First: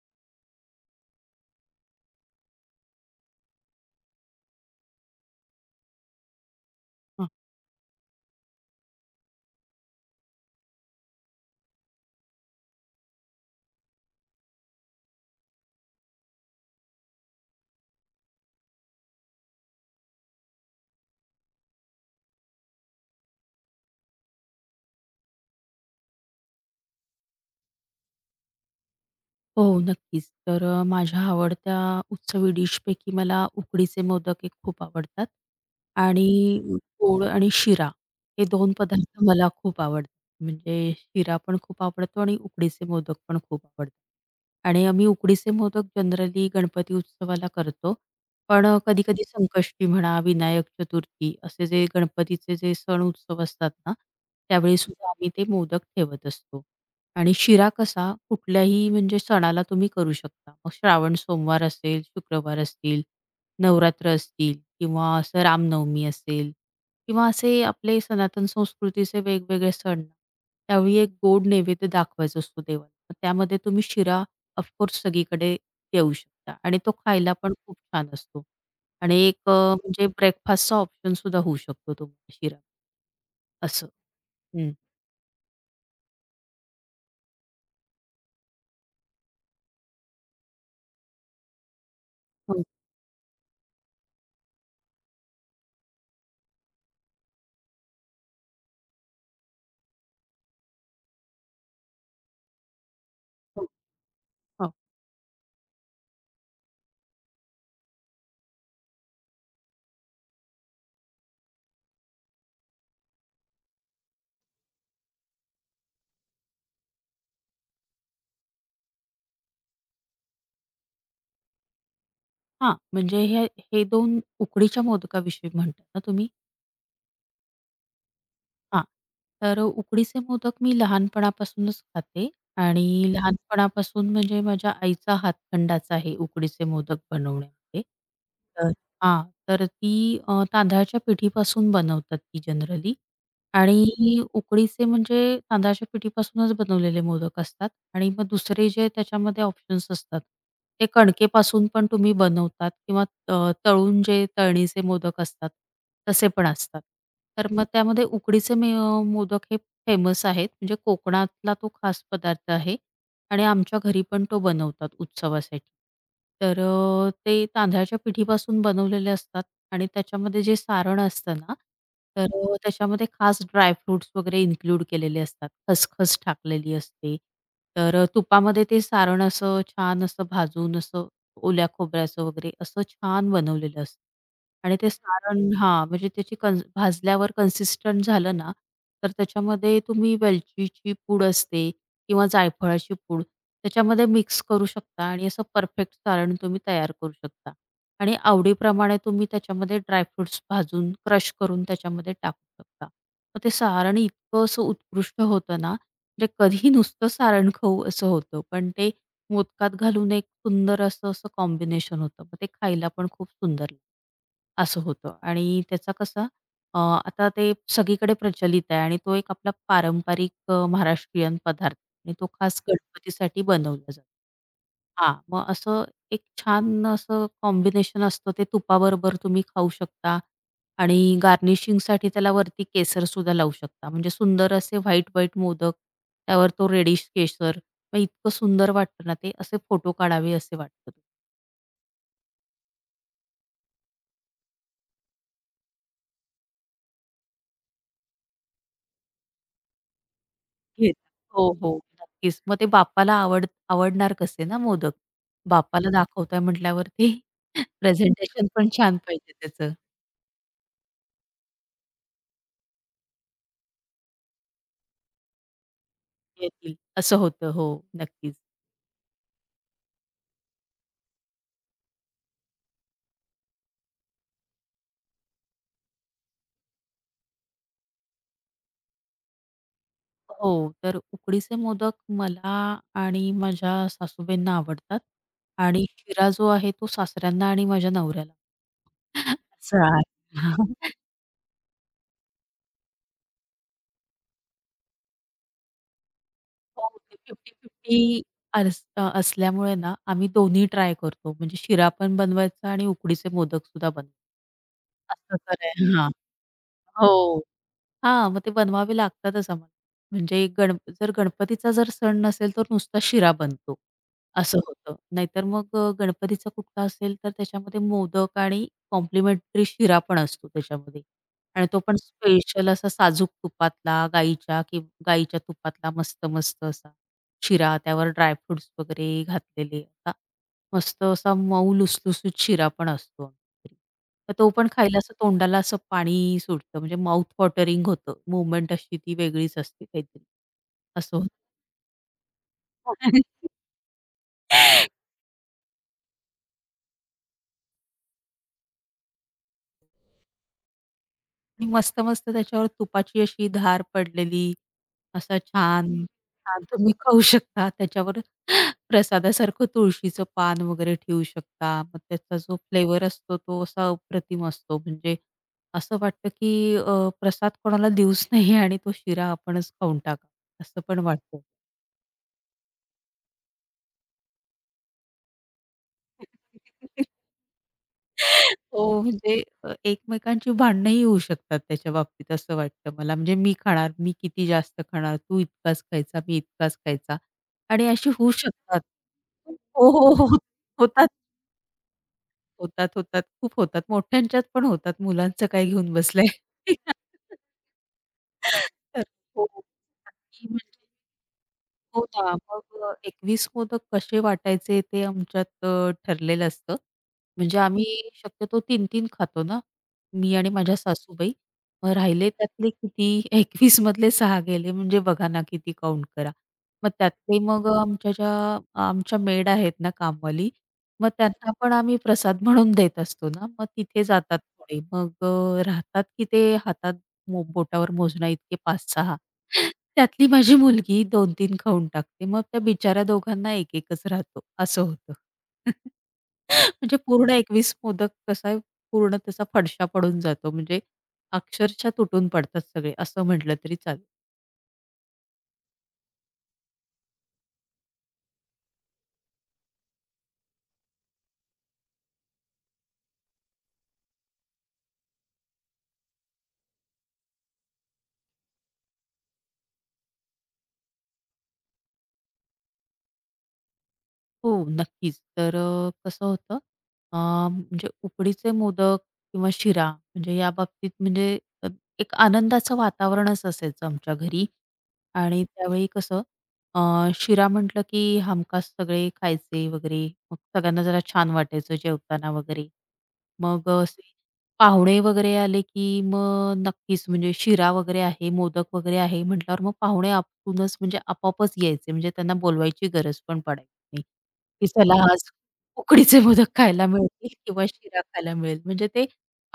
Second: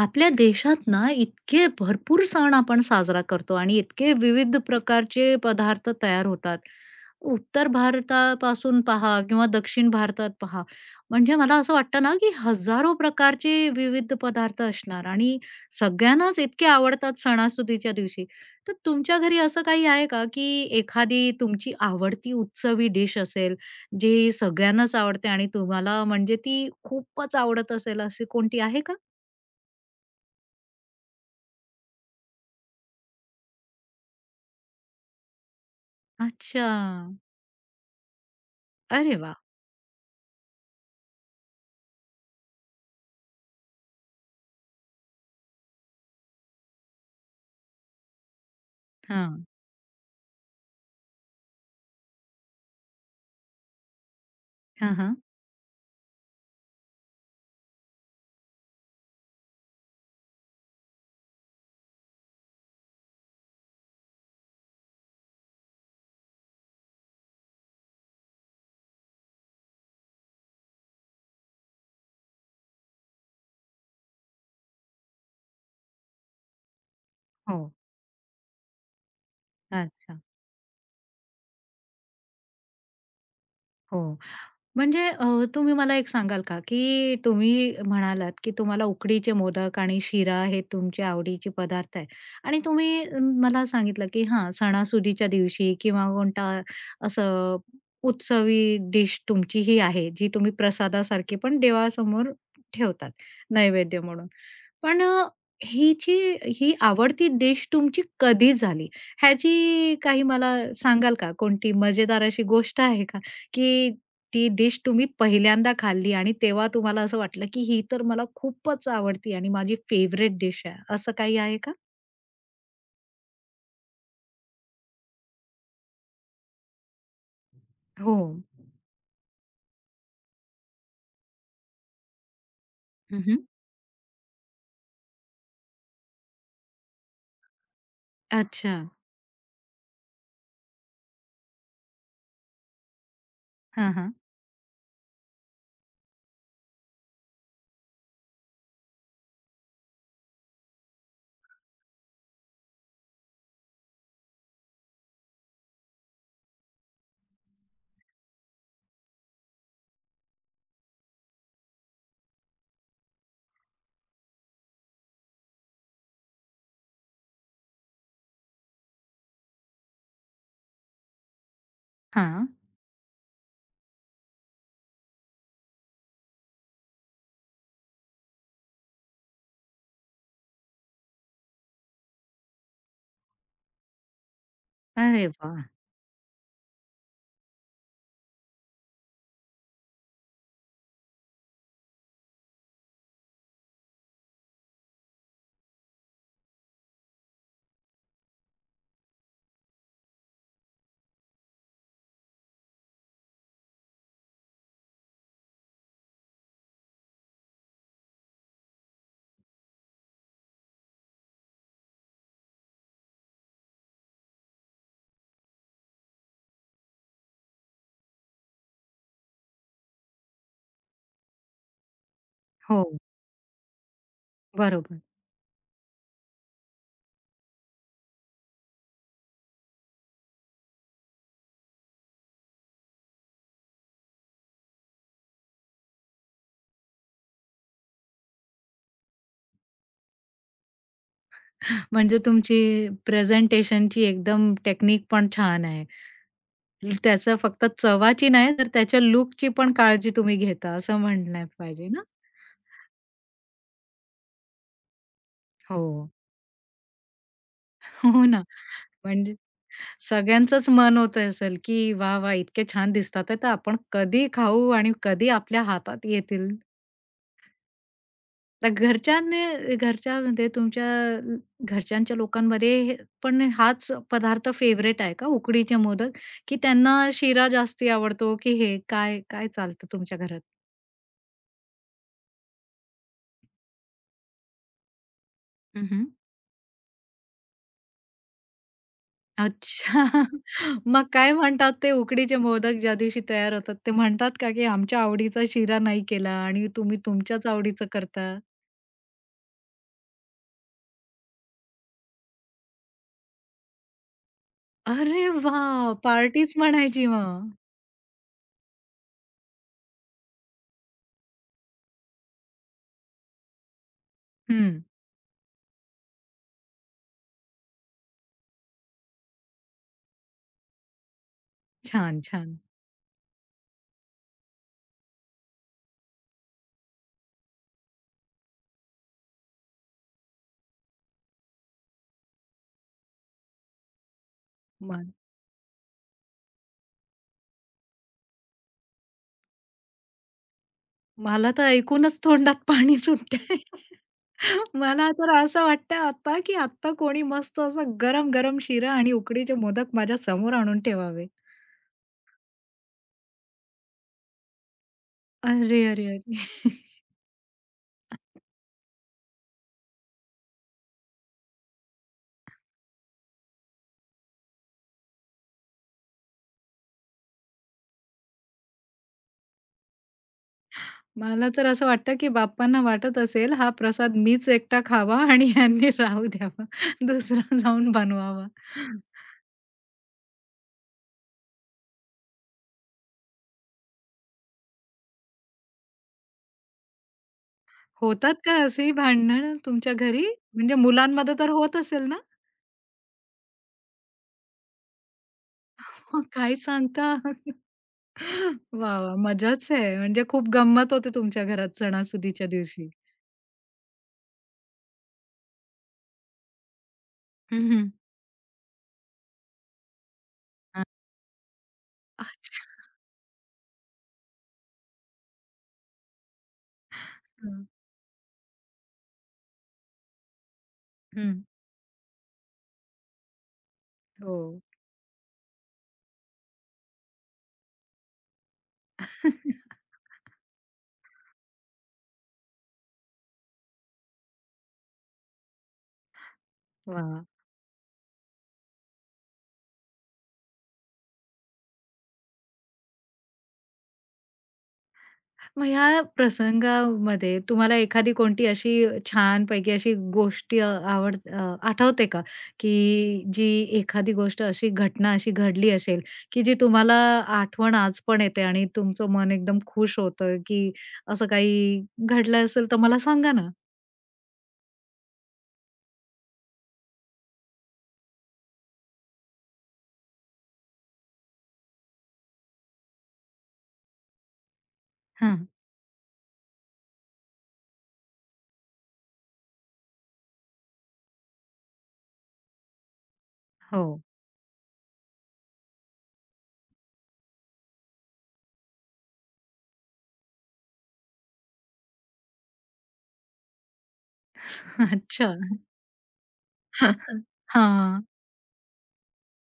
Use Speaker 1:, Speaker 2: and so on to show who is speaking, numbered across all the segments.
Speaker 1: आपल्या देशात ना इतके भरपूर सण आपण साजरा करतो आणि इतके विविध प्रकारचे पदार्थ तयार होतात. उत्तर भारतापासून पहा किंवा दक्षिण भारतात पहा, म्हणजे मला असं वाटतं ना, की हजारो प्रकारचे विविध पदार्थ असणार आणि सगळ्यांनाच इतके आवडतात सणासुदीच्या दिवशी. तर तुमच्या घरी असं काही आहे का, की एखादी तुमची आवडती उत्सवी डिश असेल, जी सगळ्यांनाच आवडते आणि तुम्हाला म्हणजे ती खूपच आवडत असेल, अशी कोणती आहे का?
Speaker 2: हो, नक्कीच. तर माझ्या आवडत्या उत्सवी डिशपैकी मला उकडीचे मोदक एक खूप आवडतात आणि
Speaker 1: अच्छा.
Speaker 2: गोड आणि शिरा हे 2
Speaker 1: अरे
Speaker 2: पदार्थ
Speaker 1: वाह!
Speaker 2: मला खूप आवडतात. म्हणजे शिरा पण खूप आवडतो आणि उकडीचे मोदक पण खूप आवडतात. आणि आम्ही उकडीचे मोदक जनरली गणपती उत्सवाला करतो. पण कधी-कधी
Speaker 1: हां.
Speaker 2: संकष्टी म्हणा, विनायक चतुर्थी असे जे गणपतीचे जे सण उत्सव असतात ना,
Speaker 1: हां,
Speaker 2: त्यावेळीसुद्धा
Speaker 1: हां.
Speaker 2: आम्ही ते मोदक ठेवत असतो. आणि शिरा कसा कुठल्याही म्हणजे सणाला तुम्ही करू शकता. मग श्रावण सोमवार असेल, शुक्रवार असतील, नवरात्र असतील किंवा असं रामनवमी असेल किंवा असे आपले सनातन संस्कृतीचे वेगवेगळे सण, त्यावेळी एक गोड नैवेद्य दाखवायचा असतो देवाला. मग त्यामध्ये तुम्ही शिरा ऑफ सगळीकडे देऊ शकता आणि तो खायला पण
Speaker 1: हो.
Speaker 2: खूप छान असतो. आणि एक म्हणजे
Speaker 1: अच्छा.
Speaker 2: ब्रेकफास्टचा ऑप्शन सुद्धा होऊ शकतो तो शिरा. असं.
Speaker 1: हो.
Speaker 2: हं.
Speaker 1: म्हणजे तुम्ही मला एक सांगाल का, की तुम्ही म्हणालात, की तुम्हाला उकडीचे मोदक आणि शिरा हे तुमचे आवडीचे पदार्थ आहे आणि
Speaker 2: हो,
Speaker 1: तुम्ही मला सांगितलं, की हां, सणासुदीच्या दिवशी किंवा कोणता असं उत्सवी डिश तुमची ही आहे, जी तुम्ही प्रसादासारखी पण देवासमोर ठेवतात,
Speaker 2: हो.
Speaker 1: नैवेद्य म्हणून. पण ही जी ही आवडती डिश तुमची कधी झाली? ह्याची काही मला सांगाल का? कोणती मजेदार अशी गोष्ट आहे का? की ती डिश तुम्ही पहिल्यांदा खाल्ली आणि तेव्हा तुम्हाला असं वाटलं, की ही तर मला खूपच आवडती आणि माझी फेवरेट डिश आहे. असं काही आहे का?
Speaker 2: हां, म्हणजे हे हे 2 उकडीच्या मोदकाविषयी म्हणताय ना तुम्ही?
Speaker 1: हो.
Speaker 2: हां. तर उकडीचे मोदक मी लहानपणापासूनच खाते आणि
Speaker 1: हं,
Speaker 2: लहानपणापासून म्हणजे माझ्या आईचा हातखंडाच आहे उकडीचे मोदक बनवण्यामध्ये. तर
Speaker 1: अच्छा.
Speaker 2: हां, तर ती तांदळाच्या पिठीपासून बनवतात ती जनरली आणि
Speaker 1: हां, हां.
Speaker 2: उकडीचे म्हणजे तांदळाच्या पिठीपासूनच बनवलेले मोदक असतात आणि मग दुसरे जे त्याच्यामध्ये ऑप्शन्स असतात, ते कणकेपासून पण तुम्ही बनवतात किंवा तळून जे तळणीचे मोदक असतात, तसे पण असतात. तर मग त्यामध्ये उकडीचे मोदक हे फेमस आहेत. म्हणजे कोकणातला तो खास पदार्थ आहे आणि आमच्या घरी पण तो बनवतात उत्सवासाठी. तर ते तांदळाच्या पिठीपासून बनवलेले असतात आणि त्याच्यामध्ये जे सारण असतं ना, तर
Speaker 1: हां.
Speaker 2: त्याच्यामध्ये खास ड्राय वगैरे इन्क्लूड केलेले असतात. खसखस टाकलेली असते. तर तुपामध्ये ते सारण असं छान असं भाजून असं ओल्या खोबऱ्याचं वगैरे असं छान बनवलेलं असतं. आणि ते
Speaker 1: अरे
Speaker 2: सारण
Speaker 1: वाह!
Speaker 2: हां, म्हणजे त्याची भाजल्यावर कन्सिस्टंट झालं ना, तर त्याच्यामध्ये तुम्ही वेलचीची पूड असते किंवा जायफळाची पूड त्याच्यामध्ये मिक्स करू शकता आणि असं परफेक्ट सारण तुम्ही तयार करू शकता. आणि आवडीप्रमाणे तुम्ही त्याच्यामध्ये ड्रायफ्रुट्स भाजून क्रश करून त्याच्यामध्ये टाकू शकता. मग ते सारण इतकं असं उत्कृष्ट होतं ना, म्हणजे कधी नुसतं सारण खाऊ असं होतं. पण ते मोदकात घालून एक सुंदर असं असं कॉम्बिनेशन होतं. मग ते खायला पण खूप सुंदर लागतं. असं होतं आणि त्याचा कसा आता ते सगळीकडे प्रचलित आहे आणि तो एक आपला पारंपरिक महाराष्ट्रीयन पदार्थ आणि तो खास
Speaker 1: हो,
Speaker 2: गणपतीसाठी बनवला जातो.
Speaker 1: बरोबर.
Speaker 2: हां, मग असं एक छान असं कॉम्बिनेशन असतं ते तुपाबरोबर तुम्ही खाऊ शकता आणि गार्निशिंगसाठी त्याला वरती केसरसुद्धा लावू शकता. म्हणजे सुंदर असे व्हाईट-व्हाईट मोदक, त्यावर तो रेडिश केसर, मग इतकं सुंदर वाटतं ना ते, असे फोटो काढावे असे वाटतं.
Speaker 1: म्हणजे तुमची प्रेझेंटेशनची एकदम टेक्निक पण छान आहे. त्याचं फक्त चवाची नाही, तर त्याच्या लूकची पण काळजी तुम्ही घेता
Speaker 2: घेत.
Speaker 1: असं
Speaker 2: हो,
Speaker 1: म्हणण्यात
Speaker 2: हो,
Speaker 1: पाहिजे ना?
Speaker 2: नक्कीच. मग ते बापाला आवड आवडणार कसे ना मोदक? बापाला
Speaker 1: हो.
Speaker 2: दाखवताय म्हटल्यावरती
Speaker 1: हो ना.
Speaker 2: प्रेझेंटेशन पण छान पाहिजे
Speaker 1: म्हणजे
Speaker 2: त्याचं.
Speaker 1: सगळ्यांचंच मन होतं असेल, की "वाह! वाह! इतके छान दिसतात आहे, तर आपण कधी खाऊ आणि कधी आपल्या हातात येतील?"
Speaker 2: येतील असं होतं. हो, नक्कीच.
Speaker 1: तर घरच्यांनी घरच्यामध्ये तुमच्या घरच्यांच्या लोकांमध्ये हे पण हाच पदार्थ फेव्हरेट आहे का उकडीचे मोदक? की त्यांना शिरा जास्ती आवडतो, की हे काय काय चालतं तुमच्या घरात?
Speaker 2: हो, तर उकडीचे मोदक मला आणि माझ्या सासूबाईंना आवडतात आणि शिरा जो आहे तो सासऱ्यांना आणि माझ्या नवऱ्याला. असं आहे.
Speaker 1: अच्छा. मग काय म्हणतात ते उकडीचे मोदक ज्या दिवशी तयार होतात, ते म्हणतात का, की आमच्या आवडीचा शिरा नाही केला आणि
Speaker 2: हो,
Speaker 1: तुम्ही
Speaker 2: ते
Speaker 1: तुमच्याच आवडीचं करता?
Speaker 2: 50-50 असल्यामुळे ना आम्ही दोन्ही ट्राय करतो. म्हणजे शिरा पण बनवायचा आणि उकडीचे मोदक सुद्धा बनवायचे.
Speaker 1: अरे
Speaker 2: असं तर आहे.
Speaker 1: वाह! पार्टीच म्हणायची
Speaker 2: हो.
Speaker 1: मग.
Speaker 2: हां, मग ते बनवावे लागतातच आम्हाला. म्हणजे जर गणपतीचा जर सण नसेल, तर नुसता शिरा बनतो, असं
Speaker 1: हं.
Speaker 2: होतं. नाहीतर मग गणपतीचा कुठला असेल, तर त्याच्यामध्ये मोदक आणि कॉम्प्लिमेंटरी शिरा पण असतो त्याच्यामध्ये आणि तो पण
Speaker 1: छान, छान.
Speaker 2: स्पेशल असा साजूक तुपातला, गाईच्या तुपातला मस्त-मस्त असा शिरा, त्यावर ड्राय वगैरे घातलेले, असा मस्त असा मऊ लुसलुसीत शिरा पण असतो. तर तो पण खायला
Speaker 1: मग
Speaker 2: असं तोंडाला असं पाणी सुटतं म्हणजे माउथ वॉटरिंग होतं. मुवमेंट अशी ती वेगळीच असते काहीतरी. असं
Speaker 1: मला तर ऐकूनच तोंडात पाणी
Speaker 2: होतं.
Speaker 1: सुटतंय. मला तर असं वाटतंय आता, की आत्ता कोणी मस्त असा गरम-गरम शिरा आणि उकडीचे मोदक माझ्या समोर आणून ठेवावे.
Speaker 2: आणि मस्त-मस्त त्याच्यावर तुपाची अशी धार पडलेली, असा
Speaker 1: अरे,
Speaker 2: छान
Speaker 1: अरे,
Speaker 2: छान
Speaker 1: अरे!
Speaker 2: तुम्ही खाऊ शकता. त्याच्यावर प्रसादासारखं तुळशीचं पान वगैरे ठेवू शकता. मग त्याचा जो फ्लेवर असतो तो असा अप्रतिम असतो. म्हणजे असं वाटतं, की प्रसाद कोणाला देऊच नाही आणि तो शिरा आपणच खाऊन टाकावा, असं पण वाटतं.
Speaker 1: मला तर असं वाटतं, की बाप्पांना वाटत असेल हा प्रसाद मीच एकटा खावा आणि ह्यांनी राहू द्यावा. दुसरा जाऊन बनवावा.
Speaker 2: हो, म्हणजे एकमेकांची भांडणंही होऊ शकतात त्याच्या बाबतीत असं वाटतं मला. म्हणजे मी खाणार, मी किती जास्त खाणार, तू इतकाच खायचा, मी इतकाच खायचा आणि अशी होऊ
Speaker 1: होतात का
Speaker 2: शकतात.
Speaker 1: असेही भांडणं
Speaker 2: हो,
Speaker 1: तुमच्या
Speaker 2: हो, हो.
Speaker 1: घरी?
Speaker 2: हो,
Speaker 1: म्हणजे
Speaker 2: होतात,
Speaker 1: मुलांमध्ये तर होत असेल ना?
Speaker 2: होतात, होतात. खूप होतात. मोठ्यांच्यात पण होतात. मुलांचं काय घेऊन
Speaker 1: मग
Speaker 2: बसलाय.
Speaker 1: काय सांगता? वाह!
Speaker 2: तर
Speaker 1: वाह!
Speaker 2: हो,
Speaker 1: मजाच आहे. म्हणजे
Speaker 2: मी
Speaker 1: खूप
Speaker 2: म्हणजे
Speaker 1: गंमत होते तुमच्या घरात
Speaker 2: हो ना,
Speaker 1: सणासुदीच्या
Speaker 2: मग
Speaker 1: दिवशी.
Speaker 2: मोदक कसे वाटायचे ते आमच्यात ठरलेलं असतं. म्हणजे आम्ही
Speaker 1: हं,
Speaker 2: शक्यतो तीन-तीन खातो ना, मी आणि माझ्या सासूबाई. मग राहिले त्यातले
Speaker 1: अच्छा.
Speaker 2: किती 21 मधले 6 गेले म्हणजे बघा ना किती काउंट करा. मग त्यातले मग आमच्या मेड आहेत ना कामवाली, मग
Speaker 1: हं.
Speaker 2: त्यांना पण आम्ही प्रसाद म्हणून देत असतो ना, मग तिथे
Speaker 1: हो.
Speaker 2: जातात थोडे. मग राहतात की ते हातात बोटावर मोजण्याइतके 5-6 त्यातली माझी मुलगी 2-3 खाऊन टाकते. मग त्या बिचाऱ्या दोघांना एक-एकच राहतो असं होतं. म्हणजे
Speaker 1: वाह!
Speaker 2: पूर्ण 21 मोदक कसा पूर्ण त्याचा फडशा पडून जातो. म्हणजे अक्षरशः तुटून पडतात सगळे असं म्हटलं तरी चालेल.
Speaker 1: मग ह्या प्रसंगामध्ये तुम्हाला एखादी कोणती अशी छानपैकी अशी गोष्ट आवड आठवते का? की जी एखादी गोष्ट अशी घटना अशी घडली असेल, की जी तुम्हाला आठवण आज पण येते आणि तुमचं मन एकदम खुश होतं, की असं काही घडलं असेल तर मला सांगा ना?
Speaker 2: हो, नक्कीच. तर कसं होतं अ, म्हणजे उकडीचे मोदक किंवा शिरा म्हणजे या बाबतीत म्हणजे अ, एक आनंदाचं वातावरणच असायचं आमच्या घरी आणि
Speaker 1: हां.
Speaker 2: त्यावेळी कसं अ, शिरा म्हटलं की हमखास सगळे खायचे वगैरे. मग सगळ्यांना जरा छान वाटायचं जेवताना वगैरे. मग
Speaker 1: हो.
Speaker 2: असे पाहुणे वगैरे आले, की मग नक्कीच म्हणजे शिरा वगैरे आहे, मोदक वगैरे आहे म्हटल्यावर मग पाहुणे आपापसूनच म्हणजे आपोआपच यायचे. म्हणजे त्यांना बोलवायची गरज पण पडायची नाही, की चला आज
Speaker 1: अच्छा.
Speaker 2: उकडीचे मोदक खायला मिळतील किंवा शिरा
Speaker 1: हां.
Speaker 2: खायला मिळेल. म्हणजे ते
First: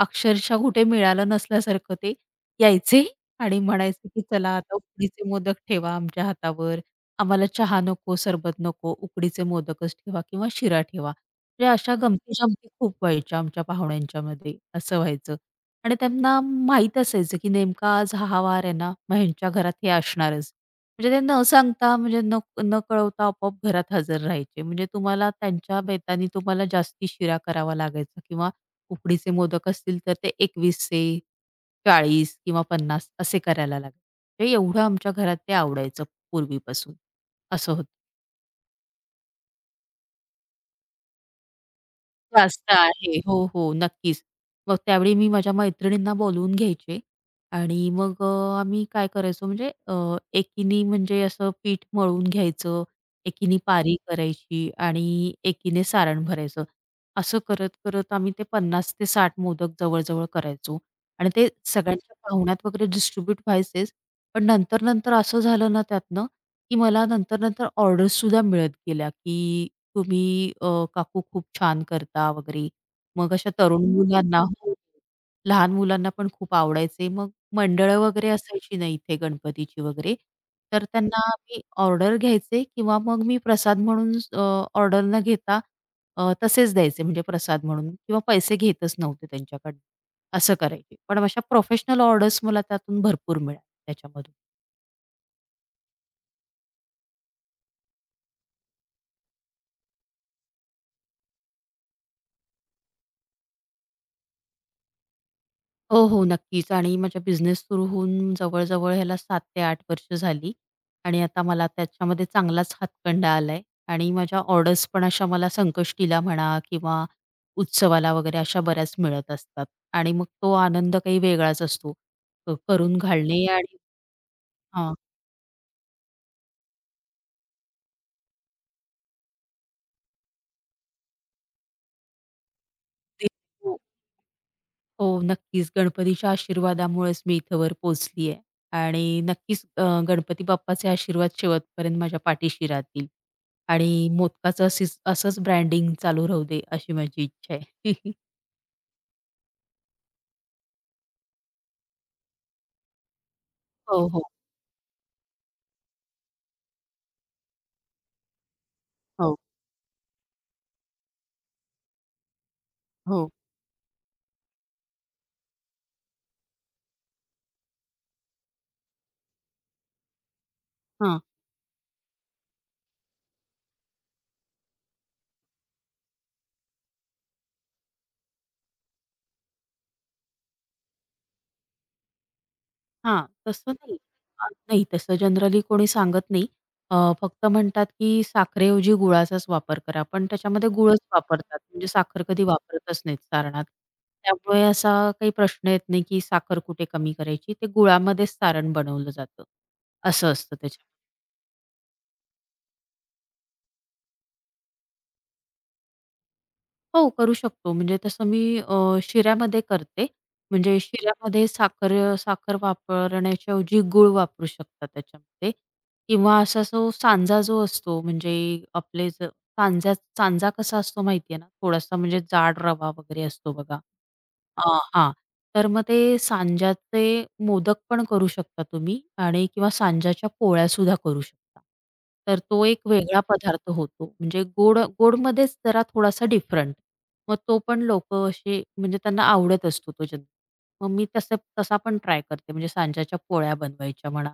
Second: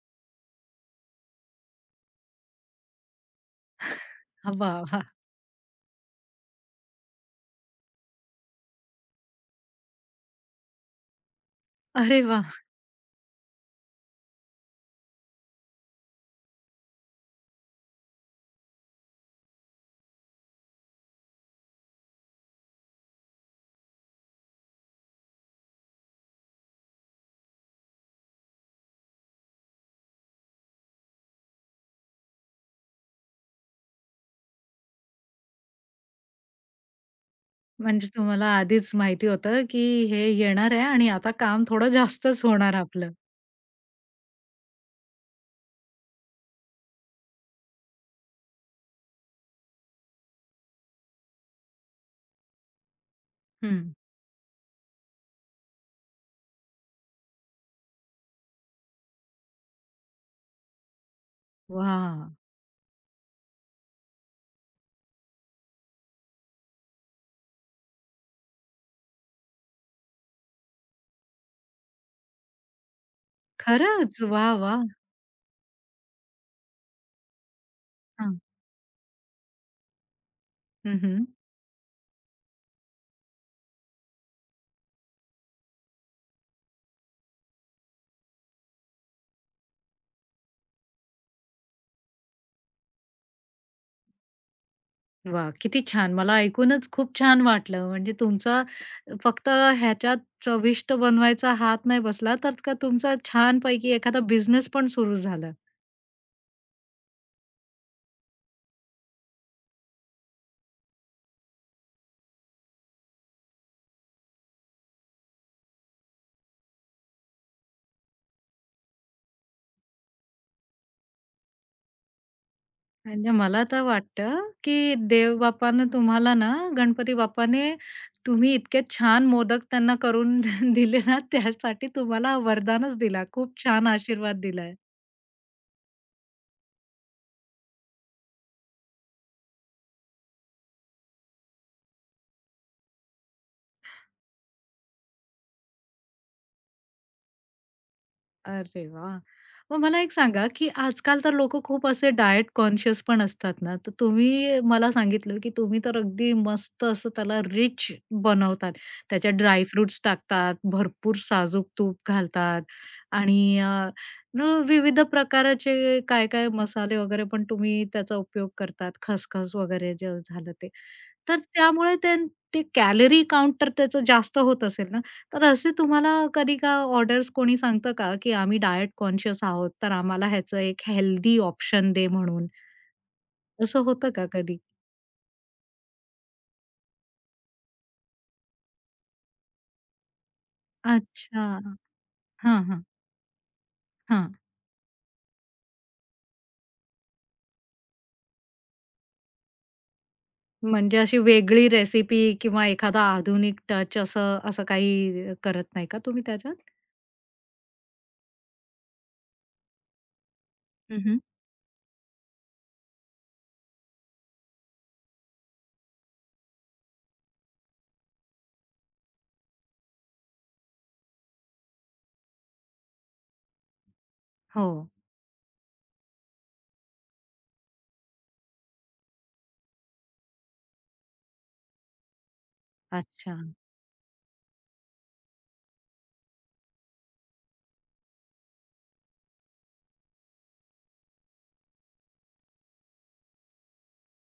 Speaker 2: अक्षरशः कुठे मिळालं नसल्यासारखं ते यायचे आणि म्हणायचे, की "चला आता
Speaker 1: वाह! वाह!
Speaker 2: उकडीचे मोदक ठेवा आमच्या हातावर. आम्हाला चहा नको, सरबत नको, उकडीचे मोदकच ठेवा किंवा शिरा ठेवा." म्हणजे अशा
Speaker 1: अरे वाह!
Speaker 2: गमती-जमती खूप व्हायच्या आमच्या पाहुण्यांच्यामध्ये, असं व्हायचं. आणि त्यांना माहीत असायचं, की नेमका आज हा वार आहे ना, मग ह्यांच्या घरात हे असणारच. म्हणजे ते न सांगता, म्हणजे न न कळवता आपोआप घरात हजर राहायचे. म्हणजे तुम्हाला त्यांच्या बेताने तुम्हाला जास्ती शिरा करावा लागायचा किंवा उकडीचे मोदक असतील, तर ते 21चे, 40 किंवा 50 असे करायला लागायचे. ते एवढं आमच्या घरात ते आवडायचं पूर्वीपासून, असं होतं.
Speaker 1: म्हणजे तुम्हाला आधीच माहिती होतं, की हे येणार आहे आणि आता काम थोडं जास्तच
Speaker 2: जास्त
Speaker 1: होणार आपलं.
Speaker 2: आहे. हो, हो. नक्कीच. मग त्यावेळी मी माझ्या मैत्रिणींना बोलवून घ्यायचे आणि मग आम्ही काय करायचो म्हणजे एकीने म्हणजे असं पीठ मळून घ्यायचं, एकीने
Speaker 1: हं.
Speaker 2: पारी करायची आणि एकीने सारण भरायचं. असं करत-करत आम्ही ते 50 ते 60 मोदक जवळ-जवळ करायचो आणि ते सगळ्यांच्या
Speaker 1: वाह!
Speaker 2: पाहुण्यात वगैरे डिस्ट्रीब्यूट व्हायचेच. पण नंतर-नंतर असं झालं ना त्यातनं, की मला नंतर-नंतर ऑर्डर्ससुद्धा मिळत गेल्या, की तुम्ही अ, काकू खूप छान करता वगैरे. मग अशा तरुण
Speaker 1: खरंच!
Speaker 2: मुलांना
Speaker 1: वाह!
Speaker 2: हो,
Speaker 1: वाह!
Speaker 2: लहान मुलांना पण खूप आवडायचे. मग मंडळं वगैरे
Speaker 1: हां.
Speaker 2: असायची ना इथे गणपतीची वगैरे, तर
Speaker 1: हं,
Speaker 2: त्यांना
Speaker 1: हं.
Speaker 2: मी ऑर्डर घ्यायचे किंवा मग मी प्रसाद म्हणून ऑर्डर न घेता तसेच द्यायचे म्हणजे प्रसाद म्हणून किंवा पैसे घेतच नव्हते त्यांच्याकडनं. असं करायचे. पण अशा प्रोफेशनल ऑर्डर्स मला त्यातून भरपूर मिळाल्या त्याच्यामधून.
Speaker 1: वाह! किती छान. मला ऐकूनच खूप छान वाटलं. म्हणजे तुमचा फक्त ह्याच्यात चविष्ट बनवायचा हात नाही बसला, तर का तुमचा छानपैकी एखादा बिझनेस पण सुरू झाला.
Speaker 2: हो, हो. नक्कीच आणि माझा बिझनेस सुरू होऊन जवळ-जवळ ह्याला 7 ते 8 वर्ष झाली आणि आता मला त्याच्यामध्ये चांगलाच हातखंडा आलाय आणि माझ्या ऑर्डर्स पण अशा मला संकष्टीला म्हणा किंवा उत्सवाला वगैरे अशा बऱ्याच मिळत असतात आणि मग तो आनंद काही वेगळाच असतो. क करून
Speaker 1: म्हणजे
Speaker 2: घालणे
Speaker 1: मला
Speaker 2: आणि
Speaker 1: तर वाटतं,
Speaker 2: हां.
Speaker 1: की देवबापानं तुम्हाला ना, गणपती बाप्पाने तुम्ही इतके छान मोदक त्यांना करून दिले ना, त्यासाठी तुम्हाला वरदानच दिला. खूप
Speaker 2: हो.
Speaker 1: छान आशीर्वाद दिला.
Speaker 2: हो, नक्कीच. गणपतीच्या आशीर्वादामुळेच मी इथं वर पोहोचली आहे आणि नक्कीच गणपती बाप्पाचे आशीर्वाद शेवटपर्यंत माझ्या पाठीशी राहतील आणि मोदकाचं असंच ब्रँडिंग चालू राहू दे, अशी माझी इच्छा आहे.
Speaker 1: अरे वाह! मग मला एक सांगा, की आजकाल तर लोकं खूप असे डायट कॉन्शियस पण असतात ना, तर
Speaker 2: हो, हो.
Speaker 1: तुम्ही मला सांगितलं, की तुम्ही तर अगदी मस्त असं त्याला रिच बनवतात. त्याच्यात
Speaker 2: हो,
Speaker 1: ड्राय फ्रुट्स टाकतात, भरपूर साजूक तूप घालतात
Speaker 2: हो.
Speaker 1: आणि अ, न विविध प्रकाराचे काय-काय मसाले वगैरे पण तुम्ही त्याचा उपयोग करतात, खसखस वगैरे जे झालं ते.
Speaker 2: हां.
Speaker 1: तर त्यामुळे ते कॅलरी काउंट त्याचं जास्त होत असेल ना? तर असे तुम्हाला कधी का ऑर्डर्स कोणी सांगतं का, की आम्ही डायट कॉन्शियस आहोत, तर आम्हाला ह्याचं एक हेल्दी ऑप्शन दे म्हणून?
Speaker 2: हां, तसं
Speaker 1: असं
Speaker 2: नाही.
Speaker 1: होतं का कधी?
Speaker 2: नाही तसं जनरली कोणी सांगत नाही. अ, फक्त म्हणतात, की साखरेऐवजी गुळाचाच वापर करा. पण त्याच्यामध्ये गुळच
Speaker 1: अच्छा.
Speaker 2: वापरतात. म्हणजे साखर कधी
Speaker 1: हां, हां,
Speaker 2: वापरतच नाहीत सारणात.
Speaker 1: हां.
Speaker 2: त्यामुळे असा काही प्रश्न येत नाही, की साखर कुठे कमी करायची. ते गुळामध्येच सारण बनवलं जातं. असं असतं त्याच्यामध्ये.
Speaker 1: म्हणजे अशी वेगळी रेसिपी किंवा एखादा आधुनिक टच असं असं काही करत नाही का तुम्ही त्याच्यात?
Speaker 2: हो, करू शकतो. म्हणजे तसं मी शिऱ्यामध्ये करते. म्हणजे
Speaker 1: हं,
Speaker 2: शिऱ्यामध्ये साखर साखर वापरण्याच्या ऐवजी गूळ वापरू शकता त्याच्यामध्ये किंवा असा जो सांजा जो असतो म्हणजे आपले सांजा सांजा कसा असतो माहिती आहे ना? थोडासा म्हणजे जाड रवा वगैरे असतो बघा.
Speaker 1: हो.
Speaker 2: हां. तर मग ते सांज्याचे मोदक पण करू शकता तुम्ही आणि किंवा सांज्याच्या पोळ्यासुद्धा करू शकता. तर तो एक वेगळा
Speaker 1: अच्छा.
Speaker 2: पदार्थ होतो. म्हणजे गोड गोडमध्येच जरा थोडासा डिफरंट. मग तो पण लोक असे म्हणजे त्यांना आवडत असतो तो जनरली. मग मी तसं तसा पण ट्राय करते. म्हणजे सांज्याच्या पोळ्या बनवायच्या म्हणा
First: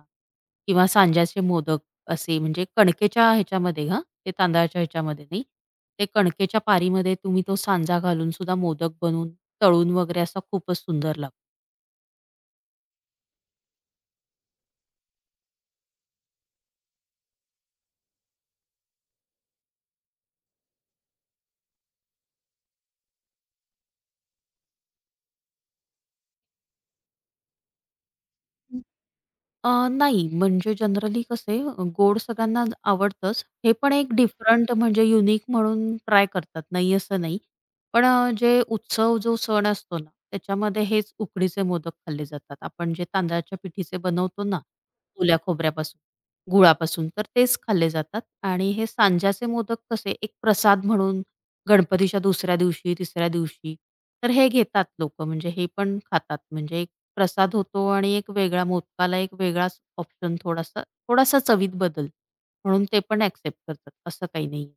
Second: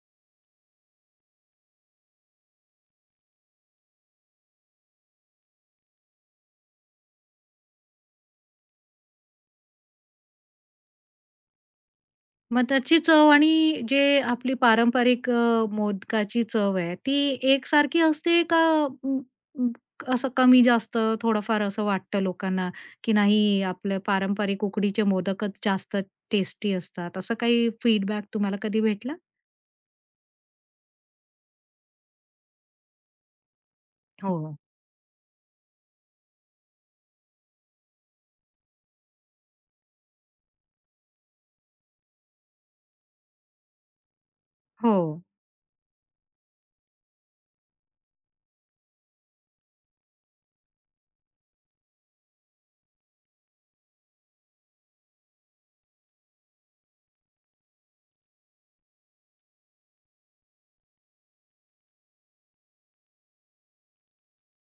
Speaker 2: किंवा सांज्याचे मोदक असे म्हणजे कणकेच्या ह्याच्यामध्ये हां, ते तांदळाच्या ह्याच्यामध्ये नाही. ते कणकेच्या पारीमध्ये तुम्ही तो सांजा घालूनसुद्धा मोदक बनवून तळून वगैरे असा खूपच सुंदर लागतो.
Speaker 1: मग त्याची चव आणि जे आपली पारंपरिक मोदकाची चव आहे, ती एकसारखी असते का अं, अं, असं कमी-जास्त थोडंफार असं वाटतं लोकांना, की नाही आपले पारंपरिक उकडीचे मोदकच जास्त टेस्टी असतात, असं काही फीडबॅक तुम्हाला
Speaker 2: हं.
Speaker 1: कधी भेटला?
Speaker 2: नाही म्हणजे जनरली कसे गोड सगळ्यांना आवडतंच. हे पण एक
Speaker 1: हो,
Speaker 2: डिफरंट म्हणजे युनिक म्हणून ट्राय करतात. नाही असं नाही. पण जे उत्सव जो सण असतो ना, त्याच्यामध्ये हेच उकडीचे मोदक खाल्ले जातात. आपण जे तांदळाच्या पिठीचे बनवतो ना,
Speaker 1: हो.
Speaker 2: ओल्या खोबऱ्यापासून, गुळापासून तर तेच खाल्ले जातात आणि हे सांज्याचे मोदक कसे एक प्रसाद म्हणून गणपतीच्या दुसऱ्या दिवशी, तिसऱ्या दिवशी तर हे घेतात लोकं म्हणजे हे पण खातात म्हणजे प्रसाद होतो आणि एक वेगळा मोदकाला एक वेगळाच ऑप्शन थोडासा थोडासा चवीत बदल. म्हणून ते पण ॲक्सेप्ट करतात असं काही नाहीये.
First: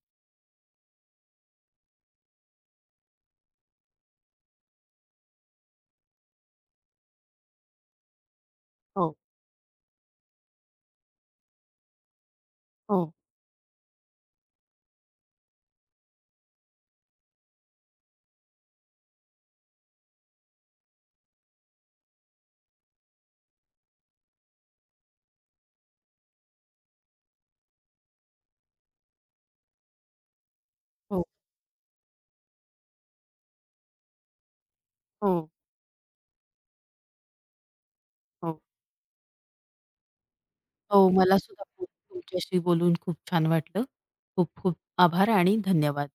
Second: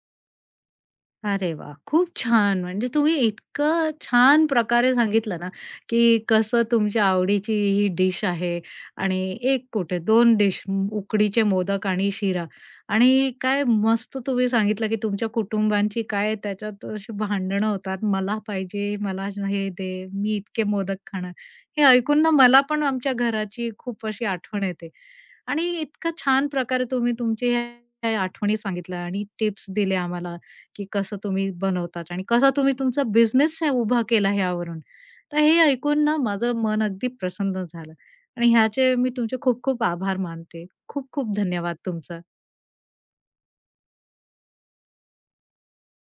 Speaker 1: अरे वा, खूप छान. म्हणजे तुम्ही इतकं छान प्रकारे सांगितलं ना, की कसं तुमच्या आवडीची ही डिश आहे
Speaker 2: हो,
Speaker 1: आणि एक कुठे दोन डिश उकडीचे मोदक आणि शिरा
Speaker 2: हो,
Speaker 1: आणि काय मस्त तुम्ही सांगितलं, की तुमच्या कुटुंबांची काय त्याच्यात अशी भांडणं होतात. मला पाहिजे, मला हे दे, मी इतके मोदक खाणार. हे ऐकून ना मला पण आमच्या घराची खूप अशी आठवण येते आणि इतकं छान प्रकारे तुम्ही तुमचे ह्या ह्या आठवणी सांगितल्या आणि टिप्स दिल्या आम्हाला. की कसं
Speaker 2: हो,
Speaker 1: तुम्ही बनवतात आणि कसा तुम्ही तुमचा बिझनेस आहे उभा केला ह्यावरून.
Speaker 2: हो,
Speaker 1: तर हे ऐकून ना माझं मन अगदी प्रसन्न झालं आणि
Speaker 2: हो.
Speaker 1: ह्याचे मी तुमचे खूप खूप आभार मानते.
Speaker 2: हो,
Speaker 1: खूप खूप
Speaker 2: मला सुद्धा
Speaker 1: धन्यवाद
Speaker 2: खूप
Speaker 1: तुमचं.
Speaker 2: तुमच्याशी बोलून खूप छान वाटलं. खूप खूप आभार आणि धन्यवाद.